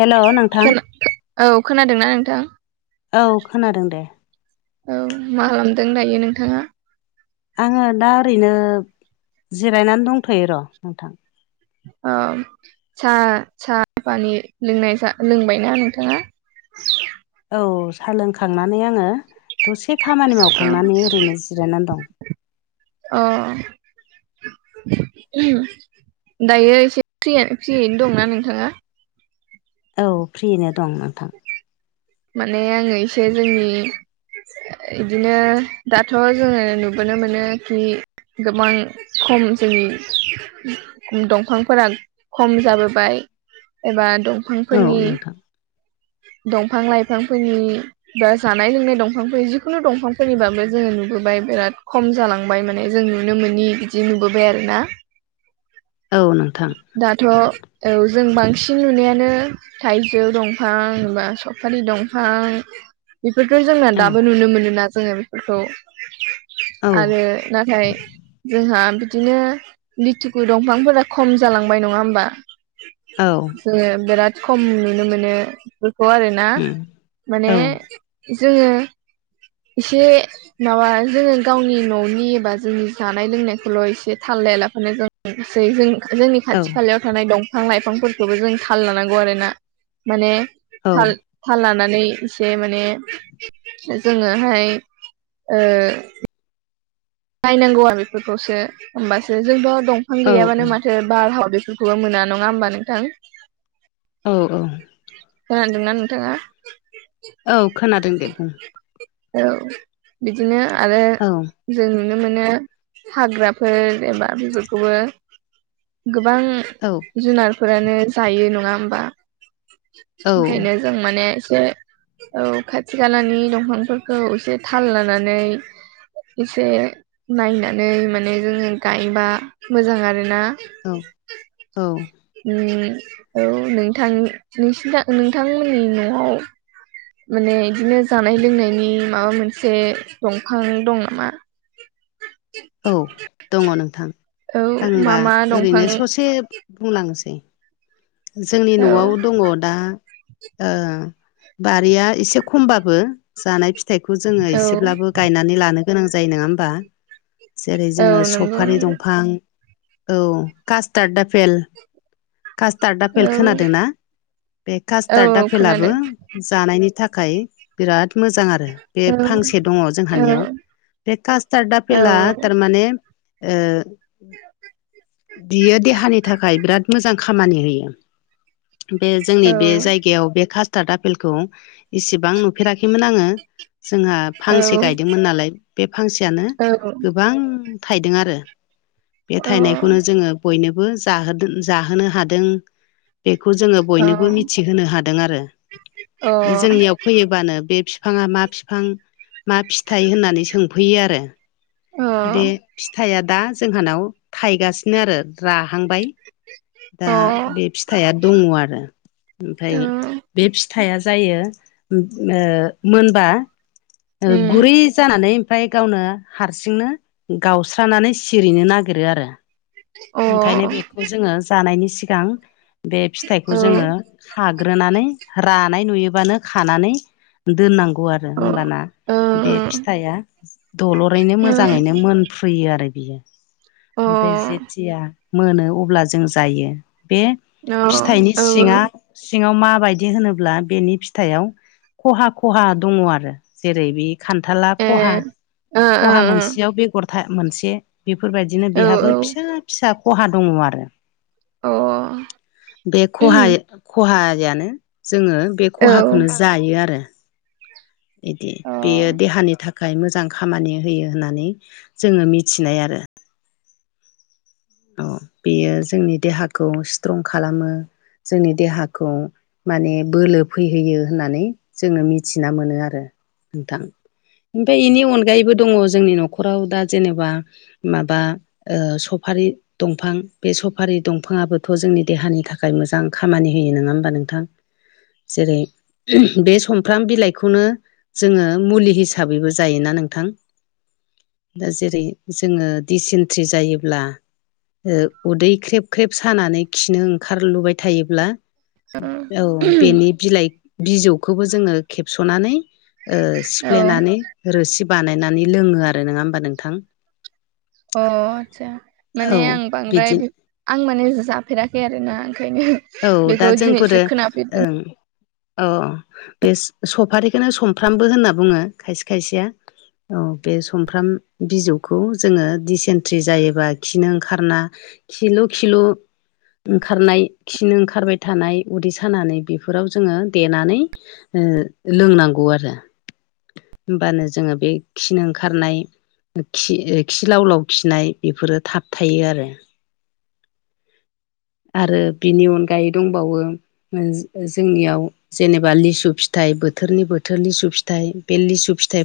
हेल' नोंथां औ खोनादोंना नोंथां औ खोनादों दे औ मा खालामदों दायो नोंथाङा आङो दा ओरैनो जिरायनानै दंथ'यो र' नोंथां औ सा सा पानि लोंनाय लोंबायना नोंथाङा औ साहा लोंखांनानै आङो दसे खामानि मावखांनानै ओरैनो जिरायनानै दं अ उम‌ दायो एसे प्रि प्रियैनो दङना नोंथाङा औ फ्रिनो दं नोंथां माने आङो एसे जोंनि इदिनो दाथ' जोङो नुबोनो मोनो खि गोबां खम जोंनि दंफांफोरा खम जाबोबाय एबा औ दंफांफोरनि नोंथां दंफां लाइफांफोरनि बा जानाय लोंनाय दंफांफोर जिखुनु दंफांफोरनिबाबो जोङो नुबोबाय बिराद खम जालाङो संबाय माने जों नुनो मोनोनि बिदि नुबोबाय आरो ना औ नोंथां दाथ' औ जों बांसिन नुनायानो थाइजौ दंफां बा सफारि दंफां बेफोरखौ जोंना औ दाबो नुनो मोनोना जोङो बेफोरखौ औ आरो नाथाय जोंहा बिदिनो लिथुखु दंफांफोरा खम जालांबाय नङा होमबा औ जोङो बेराद खम नुनो मोनो बेफोरखौ आरोना उम माने औ जोङो ए माबा जोङो गावनि न'नि एा जोंनि जानाय लोंनायखौल' एसे थाल लायालाफोरानो जों सै जों जोंनि औ खाथि खालायाव थानाय दंफां लाइफांफोरखौबो जों थाल लानांगौ आरो ना माने औ थाल थाल लानानै एसे माने जोङोहाय बायनांगौआ बेफोरखौसो होमबासो जोंथ' दंफां औ गैयाबानो मानो एसे बारहाव बेफोरखौबो मोना नङा होमबा नोंथां औ औ खोनादोंना नोंथाङा औ खोनादों दे बुं ओ बिदिनो आरो औ जों नुनो मोनो हाग्राफोर एबा बेफोरखौबो गोबां औ जुनारफोरानो जायो नङा होमबा औ ओंखायनो जों माने एसे औ खाथि खालानि दंफांफोरखौ एसे थाल लानानै एसे नायनानै माने जोङो गायबा मोजां आरोना औ औ औ नोंथां नोंसि नोंथांमोननि न'आव माने बिदिनो जानाय लोंनायनि माबा मोनसे दंफां दं नामा औ दङ नोंथां औ मा आंबा मा दंफां ओरैनो ससे बुंलांनोसै जोंनि औ न'आव दङ दा बारिया एसे खमबाबो जानाय फिथाइखौ जोङो औ एसेब्लाबो गायनानै लानो गोनां जायो नङा होमबा जेरै औ जोङो नंगौ सफारि नंगौ दंफां औ कास्टार्ड आफेल कास्टार्ड औ आफेल खोनादों ना? बे औ कास्टार्ड आफेलाबो खोनादों जानायनि थाखाय बिराद मोजां आरो बे औ फांसे दङ जोंहानियाव बे कास्टार्ड औ आफेला थारमाने ओ बियो देहानि थाखाय बिराद मोजां खामानि होयो बे अ जोंनि बे जायगायाव बे का स्टार्ड आफेलखौ इसेबां नुफेराखैमोन आङो जोंहा फांसे गायदोंमोन नालाय बे फांसेयानो औ गोबां थाइदों आरो बे थाइनायखौनो जोङो बयनोबो जाहोदों जाहोनो हादों बेखौ जोङो बयनोबो मिथिहोनो हादों आरो बे जोंनियाव फैयो बानो बे बिफाङा मा बिफां मा फिथाइ होननानै सोंफैयो आरो बे फिथाइआ दा जोंहानाव थायगासिनो आरो राहांबाय दा बे फिथाइआ दङ आरो ओमफ्राय बे फि थाइया जायो ओ मोनबा गुरै जानानै ओमफ्राय गावनो हारसिंनो गावस्रानानै सिरिनो नागिरो आरो ओंखायनो बेखौ जोङो जानायनि सिगां बे फिथाइखौ जोङो खाग्रोनानै रानाय नुयोबानो खानानै दोननांगौ आरो होनबाना बे फिथा दलरैनो मोजां ङैनो मोनफ्रुयो आरो बियो ओमफ्राय जेथिया मोनो अब्ला जों जायो बे फिथाइनि सिङा सिङाव माबायदि होनोब्ला बेनि फिथाइयाव खहा खहा दङ आरो जेरै बे खान्थाला खहा खहा मोनसेयाव बेगर था मोनसे बेफोरबायदिनो बेहाबो फिसा फिसा खहा दङ आरो। बे खहा खहायानो जोङो बे खहाखौनो जायो आरो। इदि बेयो देहानि थाखाय मोजां खामानि होयो होननानै जोङो मिथिनाय आरो अ बेयो जोंनि देहाखौ स्ट्रं खालामो जोंनि देहाखौ माने बोलो फैहोयो होननानै जोङो मिथिना मोनो आरो नोंथां ओमफ्राय बेनि अनगायैबो दङ जोंनि न'खराव दा जेनेबा माबा ओ सफारि दंफां बे सफारि दंफाङाबोथ' जोंनि देहानि थाखाय मोजां खामानि होयो नङा होमबा नोंथां? जेरै बे समफ्राम बिलाइखौनो जोङो मुलि हिसाबैबो जायोना नोंथां? दा जेरै जोङो दिसेन्ट्रि जायोब्ला उदै ख्रेब ख्रेब सानानै खिनो ओंखारलुबाय थायोब्ला औ बेनि बिलाइ बिजौखौबो जोङो खेबस'नानै सिफ्लेनानै रोसि बानायनानै लोङो आरो नङा होमबा नोंथां? अ आतसा औ माने आं बांद्राय बिदि आं माने जाफेराखै आरोना ओंखायनो। औ दा बेखौ दिनैसो जोंफोरो खोनाफेरदों ओ औ बे सफारिखौनो सफ्रामबो होनना बुङो खायसे खायसेया औ बे सफ्राम बिजौखौ जोङो दिसेन्ट्रि जायोबा खिनो ओंखारना खिलु खिलु ओंखारनाय खिनो ओंखारबाय थानाय उदै सानानै बेफोराव जोङो देनानै लोंनांगौ आरो होमबानो जोङो बे खिनो ओंखारनाय खि खिलाव लाव खिनाय बेफोरो थाब थायो आरो। आरो बिनि अनगायै दंबावो जोंनियाव जेनेबा लिसु फिथाइ बोथोरनि बोथोर लिसु फिथाइ बे लिसु फिथाइ